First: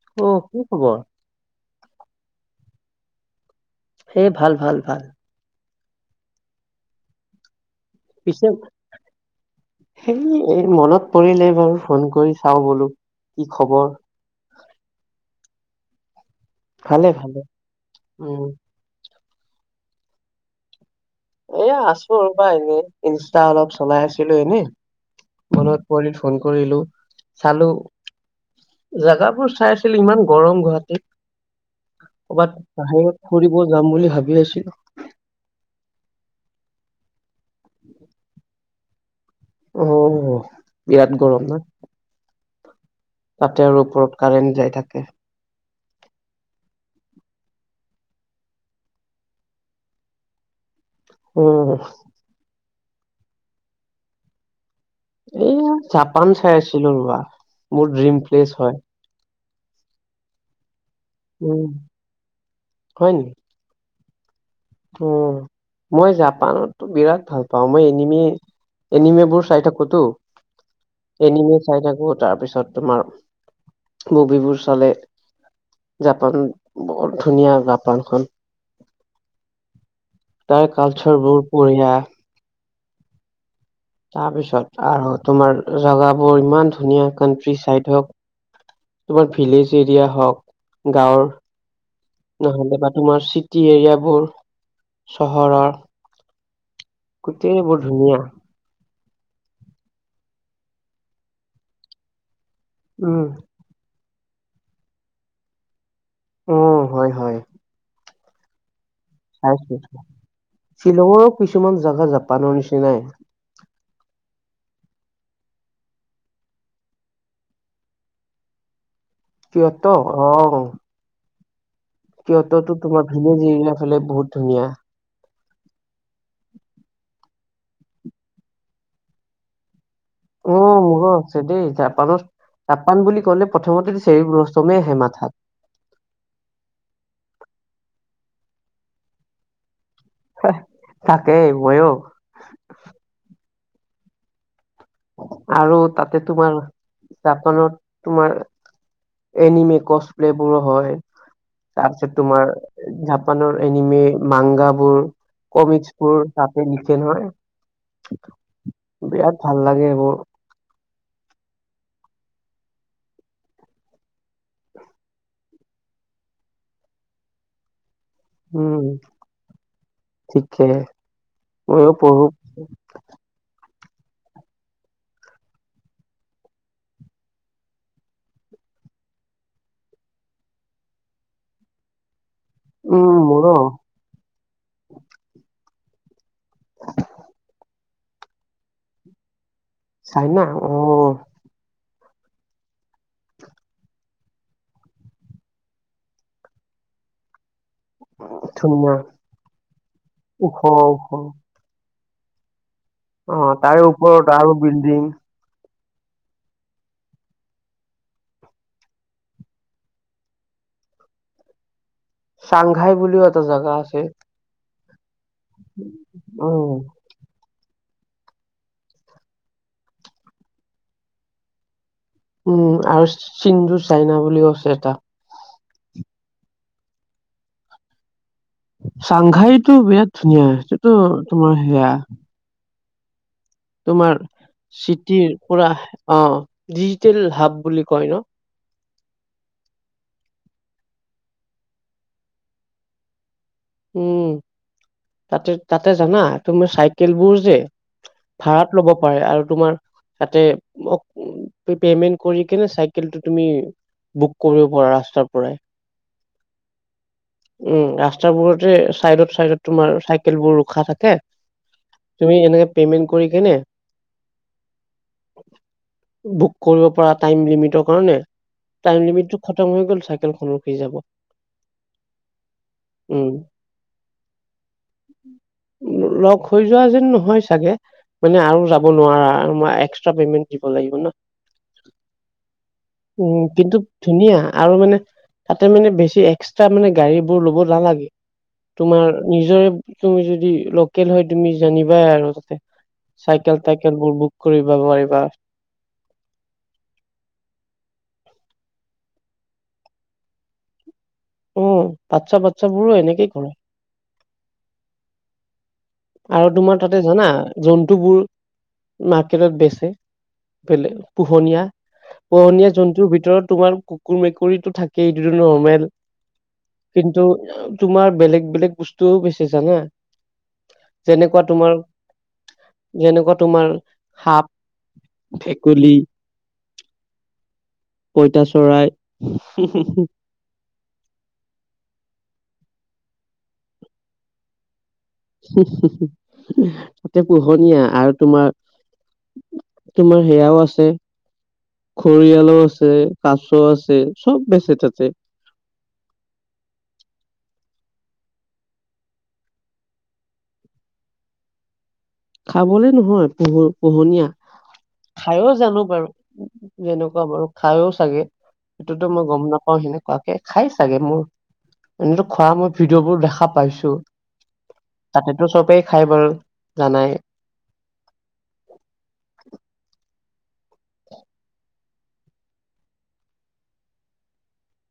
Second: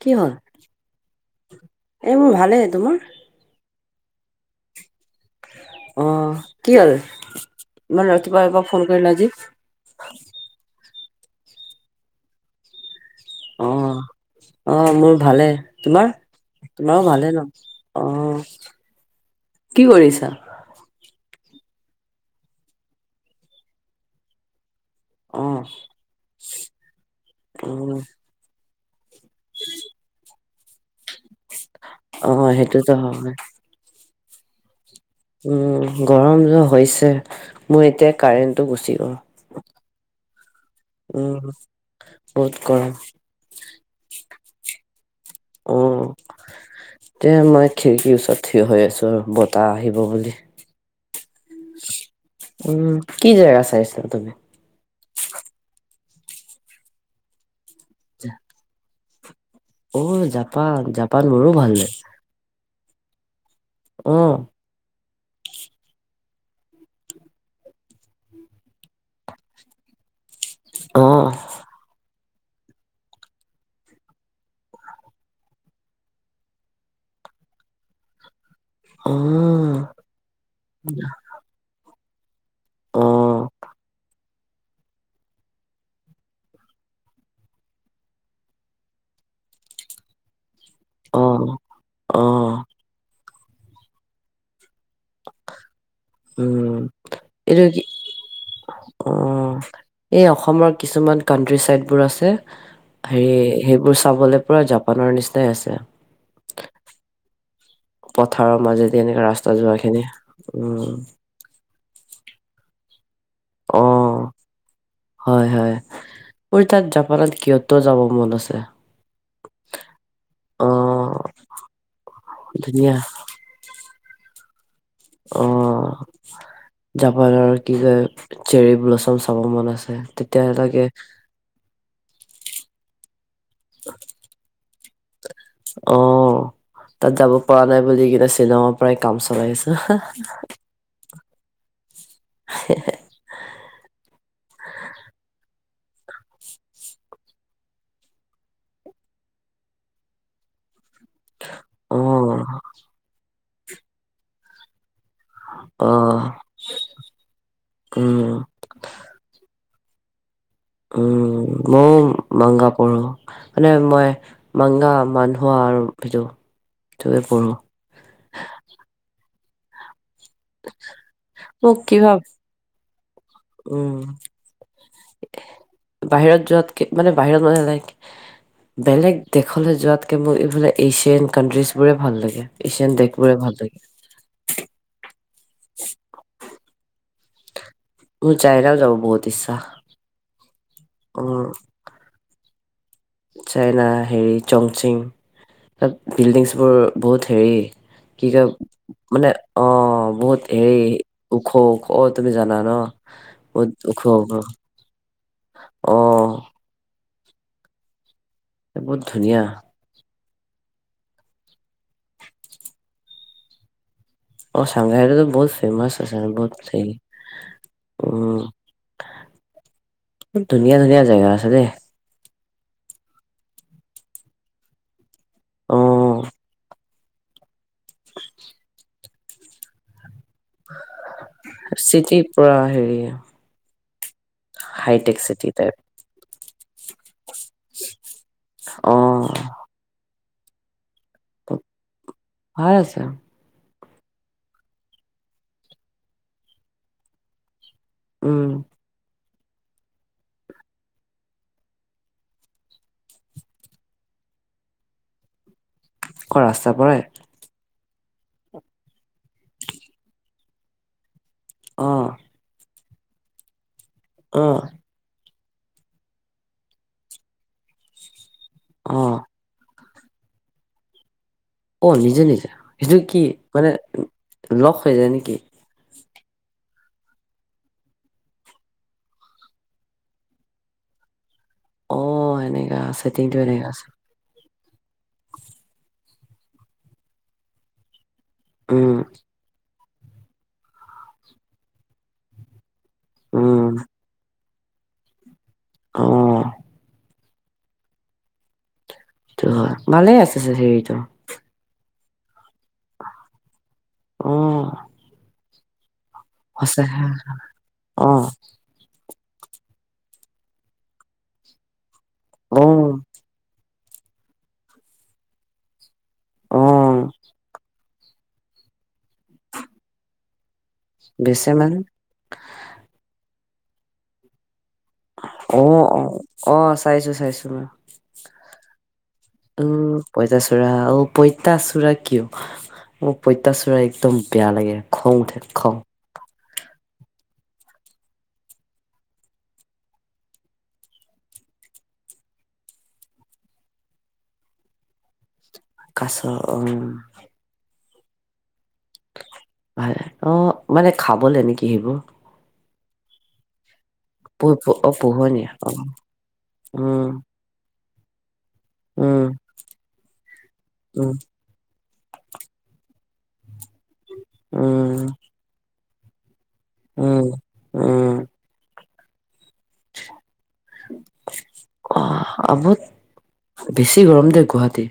কি অ হ'ল? খবৰ এই মোৰ ভালেই। তোমাৰ? হেই ভাল ভাল ভাল। অহ। কি হ'ল? ইমান পিছে ৰাতিপুৱা-ৰাতিপুৱা ফোন কৰিলা আজি? কৰিলেই বাৰু ফোন কৰি চাওঁ বোলো। কি খবৰ অহ অহ। মোৰ ভালেই। তোমাৰ? তোমাৰো ভালে ন? উম অহ। কি কৰি আছা? এয়া আছো ৰ'বা। এনেই ইনষ্টা অলপ চলাই আছিলোঁ এনেই। অ মনত পৰিল ফোন কৰিলোঁ। চালোঁ। উম জেগাবোৰ চাইছিলোঁ। ইমান গৰম গুৱাহাটীত অ ক'ৰবাত সেইটোতো বাহিৰত হয় ফুৰিব যাম বুলি ভাবি আছিলোঁ। উম, গৰমটো হৈছে। মোৰ এতিয়া কাৰেণ্টটো গুচি গ'ল। অহ অ', বিৰাট উম গৰম না? বহুত গৰম। তাতে আৰু ওপৰত কাৰেণ্ট যাই থাকে। অ'। তে মই খিৰিকীৰ ওচৰত থিয় হৈ আছোঁ বতাহ আহিব বুলি। অ'। উম, কি জেগা চাইছা তুমি? এয়া জাপান চাই আছিলোঁ ৰবা। মোৰ ড্ৰিম প্লেচ হয়। অ', জাপান জাপান মোৰো উম ভাল লাগে। হয় নি? অহ। উম, মই জাপানতটো বিৰাট ভাল পাওঁ। মই এনিমি এনিমেবোৰ চাই থাকোটো। অ এনিমে চাই থাকো। তাৰপিছত তোমাৰ মুভিবোৰ চলে। জাপান, বৰ ধুনীয়া জাপানখন। অ তাৰ কালচাৰবোৰ বঢ়িয়া। অ তাৰপিছত আৰু তোমাৰ জেগাবোৰ ইমান ধুনীয়া কানট্ৰিচাইড হওঁক। তোমাৰ ভিলেজ এৰিয়া হওঁক। গাঁৱৰ অ', অ', নহ'লে বা তোমাৰ চিটি এৰিয়াবোৰ। চহৰৰ। উম। এইটো গোটেইবোৰ কি ধুনীয়া। অ', এই অসমৰ কিছুমান কাণ্ট্ৰিচাইদ বোৰ আছে। উম হেৰি সেইবোৰ চাবলৈ পুৰা জাপানৰ নিচিনাই আছে। উম, হয় হয়। পথাৰৰ মাজেদি এনেকে ৰাস্তা চাইছো যোৱা খিনি। উম। শ্বিলঙৰো কিছুমান জাগা জাপানৰ নিচিনাই। অ', হয় হয়। মোৰ তাত জাপানত কিয়তৌ যাব মন আছে। কিয়তৌ? অহ। অ', কিয়তৌটো ধুনীয়া তোমাৰ ভিলেজ এৰিয়া ফালে বহুত ধুনীয়া। অ'। জাপানৰ কি কয় চেৰী ব্লুচম চাব মন আছে। তেতিয়া লাগে অ', মোৰো আছে দেই জাপানত। জাপান বুলি ক'লে প্ৰথমতেে চেৰী ব্লুচমে আহে মা অ', তাত যাব পৰা নাই বুলি কেনে শ্বিলঙৰ পৰাই কাম চলাই আছোঁ। তাকেই মইও। [inaudible] আৰু তাতে তোমাৰ জাপানত তোমাৰ এনিমি কচ প্লে'বোৰো হয়। তাৰপিছত অ', তোমাৰ জাপানৰ এনিমে মাংগাবোৰ। কমিক্সবোৰ অ', তাতে লিখে নহয়। উম। বিৰাট ভাল লাগে মোৰ। উম, মইও মাংগা পঢ়ো। মানে মই মাংগা মানুহা আৰু ভিটো ভিটোৱে পঢ়োঁ। আ উম। ঠিকে মোক ময়ো কিবা পঢ়ো। উম, বাহিৰত যোৱাত কে মানে বাহিৰত মানে লাইক বেলেগ দেশলৈ যোৱাতকে মোক এইফালে এছিয়ান কাণ্ট্ৰিজবোৰে ভাল লাগে। এছিয়ান উম দেশবোৰে মোৰো ভাল লাগে। [inaudible] মোৰ চাইৰাও যাব বহুত ইচ্ছা। চাইনা অ'। উম, চাইনা হেৰি চংচিং। তাত বিল্ডিংছবোৰ বহুত হেৰি। কি ক ধুনীয়া মানে অ', বহুত হেৰি ওখ ওখ অ', তুমি জানা ন'। অ', বহুত তাৰে ওপৰত আৰু বিল্ডিং। আহ। বহুত ধুনীয়া। চাংঘাই বুলিও এটা জাগা আছে। অ', চংঘাইততো বহুত ফেমচ আছে অ বহুত [inaudible] উম, ধুনীয়া ধুনীয়া জেগা আছে দেই। উম, আৰু চিন্ধু চাইনা বুলিও আছে এটা। অহ। চাংঘাইটো বিৰাট ধুনীয়া সেইটোতো তোমাৰ হেয়া চিটি পুৰা [inaudible] তোমাৰ হাইটেক চিটিৰ চিটি পৰা। টাইপ অ', ডিজিটেল হাব বুলি কয় ন? অ'। হয় আহিছে। উম, তাতে তাতে জানা? তুমি চাইকেলবোৰ যে উম, ভাত ল'ব পাৰে আৰু তোমাৰ তাতে অ' পেমেন্ট কৰি কেনে চাইকেলটো তুমি বুক কৰিব পাৰা ৰাস্তাৰ পৰাই। ক ৰাস্তাৰ পৰাই? উম, ৰাস্তাবোৰতে ছাইডত ছাইডত তোমাৰ চাইকেলবোৰ ৰোখা থাকে। অ', তুমি এনেকে পেমেণ্ট কৰি কেনে আহ। বুক কৰিব পৰা টাইম লিমিটৰ কাৰণে, টাইম অ', লিমিটটো খতম হৈ গ'ল চাইকেলখন ৰখি যাব। অ', নিজে নিজে সেইটো কি উম মানে উ, লক হৈ যায় নেকি? লক হৈ যোৱা যেন নহয় চাগে মানে আৰু যাব নোৱাৰা আৰু মই এক্সট্ৰা পেমেন্ট দিব লাগিব ন'। অ', সেনেক উম, কিন্তু ধুনীয়া। আৰু মানে তাতে মানে বেছি এক্সট্ৰা মানে গাড়ীবোৰ ল'ব নালাগে। উম, তোমাৰ নিজৰে তুমি যদি লোকেল হয়, তুমি জানিবাই আৰু তাতে। উম, চাইকেল তাইকেলবোৰ বুক কৰিবা নোৱাৰিবা। আহ। ত' ভালে আছে যদি সেইটো। উম, বাচ্ছা বাচ্ছাবোৰো এনেকেই কৰে। উহ। আৰু তোমাৰ তাতে জানা? জন্তুবোৰ অ', মাৰ্কেটত বেচে, বেলে পোহনীয়া। পোহনীয়া অ', জন্তুৰ ভিতৰত তোমাৰ কুকুৰ মেকুৰীতটো থাকে এইটোটো নৰ্মেল। অ', কিন্তু অ, তোমাৰ বেলেগ বেলেগ বস্তুও বেচে জানা? যেনেকুৱা বেচে তোমাৰ, মানে যেনেকুৱা তোমাৰ সাপ অ', ভেকুলী অ', অ', চাইছোঁ চাইছোঁ মই। পইতা চৰাই উম, পঁইতাচোৰা অ', পঁইতাচোৰা কিয়, মোৰ পঁইতাচোৰা একদম বেয়া লাগে খং উঠে খং। তাতে পোহনীয়া আৰু তোমাৰ তোমাৰ সেয়াও আছে। ঘৰিয়ালো আছে, কাছ আছে চব বেচে তাতে কাছ অ'। ভাল অ', মানে খাবলে নেকি সেইবোৰ? খাবলে নহয় পোহুৰ। পোহনীয়া। প অ খাইও পোহনীয়া অ জানো বাৰু উম যেনেকুৱা বাৰু খাইও চাগে। সেইটোতো মই উম গম নাপাওঁ সেনেকুৱাকে। খাই চাগে উম মোৰ এনেতো খোৱা মই ভিডিঅ'বোৰ দেখা পাইছো। উম তাতেতো চবেই খাই বাৰু। জানাই উম, উম। [inaudible] অ', আবত বেছি গৰম দেই গুৱাহাটী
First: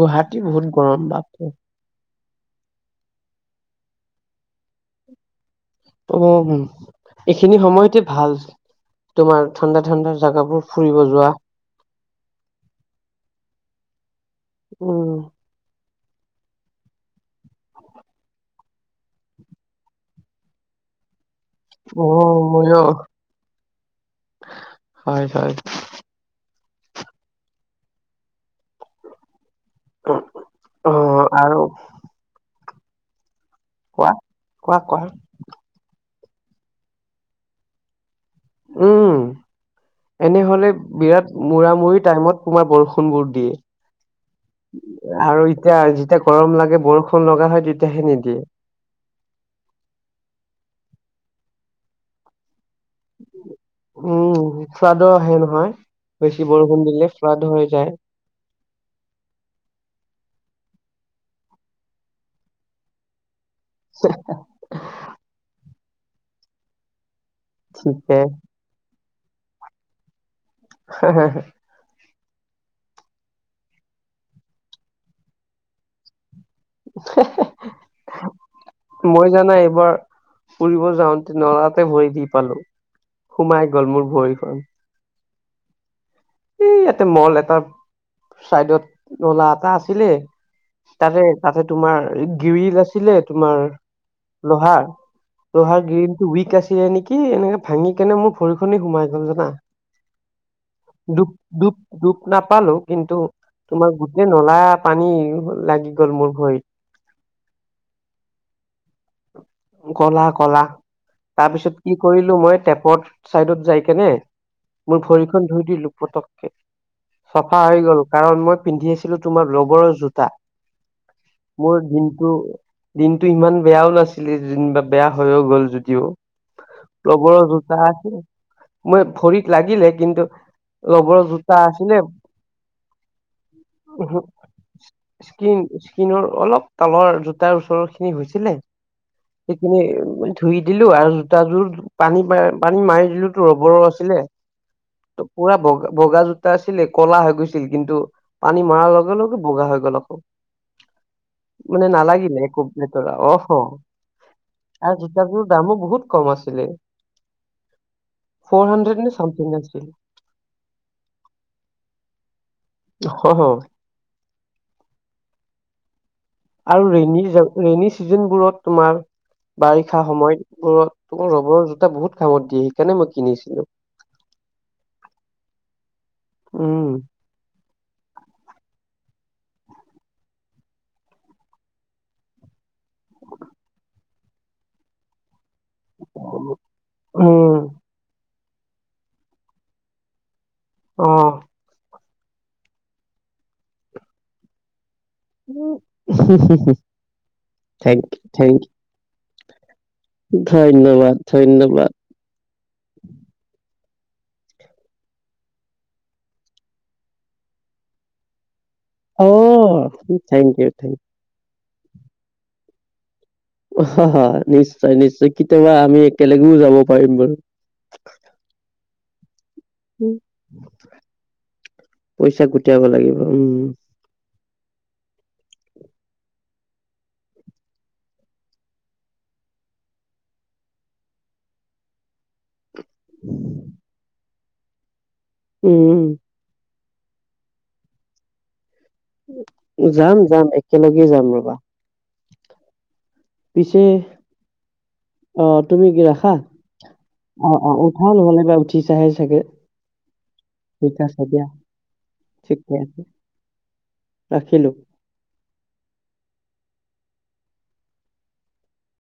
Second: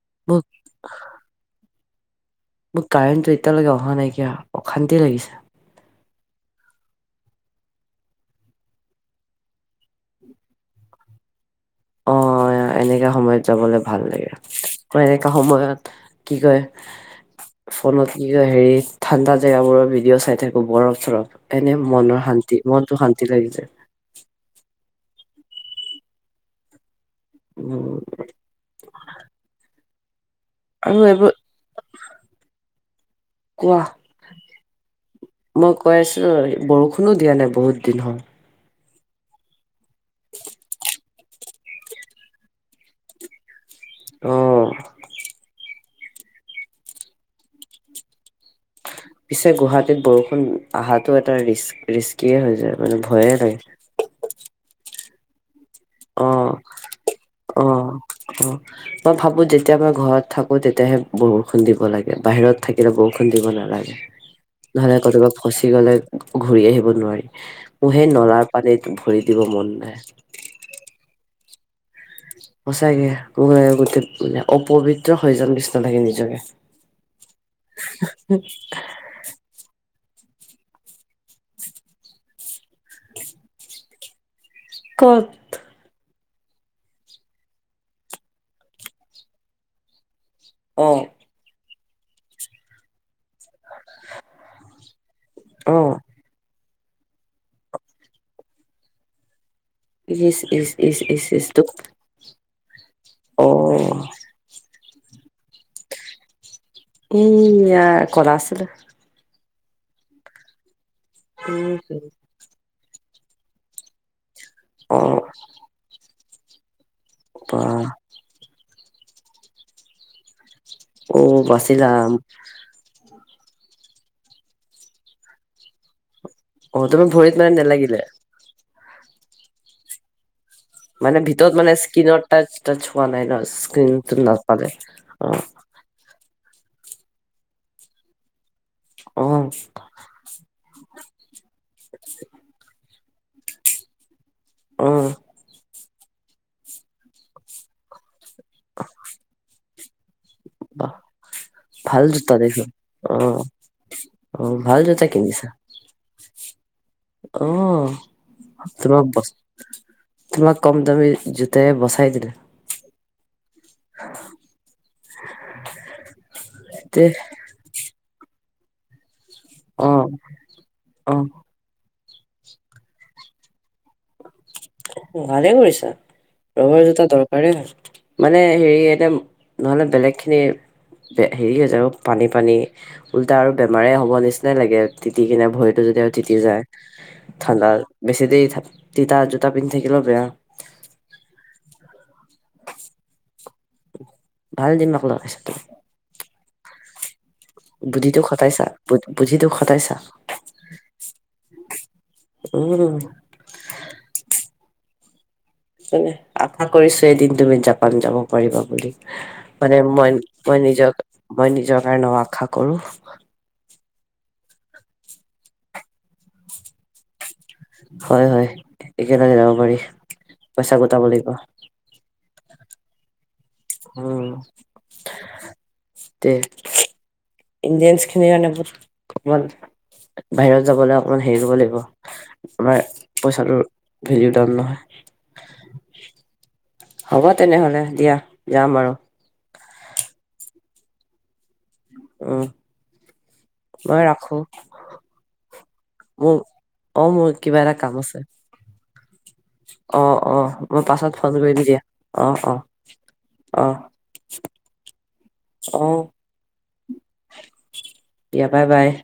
গুৱাহাটী মোক বহুত গৰম বাপৰে। মোৰ কাৰেণ্টো এতিয়ালৈকে অহা নাইকিয়া অশান্তি লাগিছে। [unintelligible] এইখিনি সময়তে ভাল। তোমাৰ ঠাণ্ডা ঠাণ্ডা জাগাবোৰ ফুৰিব যোৱা। অ', এনেকা সময়ত যাবলৈ ভাল লাগে। মই উম এনেকা সময়ত কি কয় ফোনত কি কয় হেৰি ঠাণ্ডা জেগাবোৰৰ ভিডিঅ' চাই থাকো বৰফ চৰফ। এনে অ মনৰ শান্তি, মইয়ো মনটো শান্তি লাগি যায়। হয় হয়। উম। আৰু অ', এইবোৰ আৰু। কোৱা। কোৱা কোৱা মই কৈ আছোঁ বৰষুণো দিয়া নাই বহুত দিন হ'ল। উম। এনেহ'লে বিৰাট মূৰা-মূৰি টাইমত তোমাৰ বৰষুণবোৰ দিয়ে। অ আৰু তেতিয়া যেতিয়া গৰম লাগে বৰষুণ লগা হয় তেতিয়াহে নিদিয়ে। পিছে গুৱাহাটীত বৰষুণ আহাটো এটা ৰিস্ক ৰিস্কিয়ে হৈ যায়। মানে ভয়ে উম নাই। ফ্লাডো আহে নহয়। বেছি অ', বৰষুণ দিলে ফ্লাড হৈ যায় অ', অ', মই ভাৱোঁ যেতিয়া মই ঘৰত থাকো তে তিয়াহে বৰষুণ দিব লাগে। বাহিৰত থাকিলে বৰষুণ দিব না লাগে। নহ'লে কতোবাত ফচি গলে ঘূৰি আহিব নোৱাৰি। মোৰ সেই ঠিকে নলাৰ পানীত ভৰি দিব মন নাই। [inaudible] সঁচাকে কোনোবাই গোটেইে অপৱিত্ৰ সজন কৃষ্ণ থাকে নিজকে। মই জানাই এইবাৰ ফুৰিব যাওঁতে নৰাতে ভৰি দি পালো। সোমাই গল মোৰ ভৰিখন। ক'ত? এই ইয়াতে, মল এটা চাইডত নলা এটা আছিলে। অ তাতে তাতে তোমাৰ গিৰিল আছিলে তোমাৰ। লোহাৰ। অ লোহাৰ গ্ৰিণটো উইক আছ টিয়ে নেকি এনেকে ভাঙি কেনে মোৰ ভৰিখনি সোমাই গ'ল জানা। ইচ্-ইচ্। দুপ দুপ দুপ নাপালোঁ। কিন্তু অ তোমাৰ গোটেই নলা পানী লাগি গ'ল মোৰ ভৰিত। এয়া ক'লা আছিলে। ক'লা ক'লা। তাৰ পিছত উম কি কৰিলো মই টেপ পথ চাইডত যাই কেনে মোৰ অ ভৰিখন ধুই দিলো পতকে। চাফা বা হৈ গ'ল। কাৰণ মই পিন্ধি আছিলো তোমাৰ ৰবৰৰ জোতা। অ মোৰ বাচিলা দিনটো দিনটো ইমান বেয়াও নাছ ছিলে যেনিবা। বেয়া হৈয়ো গ'ল যদিও অ তোমাৰ ভৰিত ৰববৰ মানে জোতা নেলাগিলে আছিল। মই ভৰিত লাগিলে কিন্তু মানে ৰবৰৰ জোতা ভিতৰত মানে আছিলে স্কিনৰ টাচ টাচ হোৱা নাই ন স্কিনটো নাপালে। অ'। স্কিন স্কিনৰ অলপ তালৰ জোতাৰ ওচৰৰখিনি হৈছিলে। অ সেইখিনি ধুই দিলো আৰু জোতাযোৰ পানী পানী মাৰি টো ৰবৰৰ আছিলে। অ'। ত পুৰা বগা বগা জোতা আছিলে ক'লা হৈ গৈছিল কিন্তু পানী মৰাৰ লগে লগে বগা হৈ গ'ল আকৌ অ মানে ভাল জোতা নালাগিলে দেখোন একোটৰা অ অ ভাল আৰু জোতা জোতাৰ দামো বহুত কম আছিলে অহ, ফ'ৰ হাণ্ড্ৰেড তোমাক নে বছ চামথিং আছিল তোমাক কম দামী জোতাই বচাই দিলে। অহ, অ'। [inaudible] আৰু দেহ ৰেন ৰেনী ছিজনবোৰত তোমাৰ অ বাৰিষা অ সময়বোৰত ৰবৰ জোতা বহুত কামত দিয়ে সেইকাৰণে মই কিনিছিলো ভালে কৰিছা ৰবৰ জোতা দৰকাৰেই মানে হেৰি এটা নহলে বেলেগ খিনি হেৰি হৈছে আৰু পানী পানী উওল্টা আৰু বেমাৰে হ'ব নিচিনা নিচিনাই লাগে তিতি কিনে ভৰিতো যদি আৰু তি যায় উম ঠাণ্ডা বেছি দেৰি তিতা জোতা পিন্ধি থাকিলেও বেয়া অহ ভাল দি উ [unintelligible] থেং ইউ বুদ্ধিটো থেংক খটাইছা বুদ্ধিটো খটাইছা ইউ ধন্যবাদ ধন্যবাদ উম হয়নে আশা কৰিছো এদিন তুমি জাপান যাব পাৰিবা অ মানে মই থেংক মই ইউ নিজৰ থেংক মই নিজৰ কাৰণে আশা কৰো ইউ হয় নিশ্চয় নিশ্চয় কেতিয়াবা আমি একেলগেও যাব পাৰিম বাৰু হয় হয় একেলগে যাব পাৰি পইচা গোটাব লাগিব পইচা গোটায়াব লাগিব উম উম তে ইণ্ডিয়ানছ খিনি মানে বহুত কমন বাহিৰত যাবলৈ অকমান হেৰি লব লাগিব আমাৰ পইচাটোৰ ভেলিউ ডাউন নহয় উম হ'ব তেনেহলে দিয়া যাম আৰু যাম যাম একেলগে যাম ৰবা উ পিছে মই ৰাখো অ তুমি কি ৰাখা মোৰ মোৰ অ কিবা অ উঠা নহ'লে বা উঠি চাহে চাগে অহ অ মই ঠিক পাছত আছে ফোন কৰি দিো দিয়া অ অ ঠিকে আছে অহ ৰাখিলো অহ দিয়া বাই বাই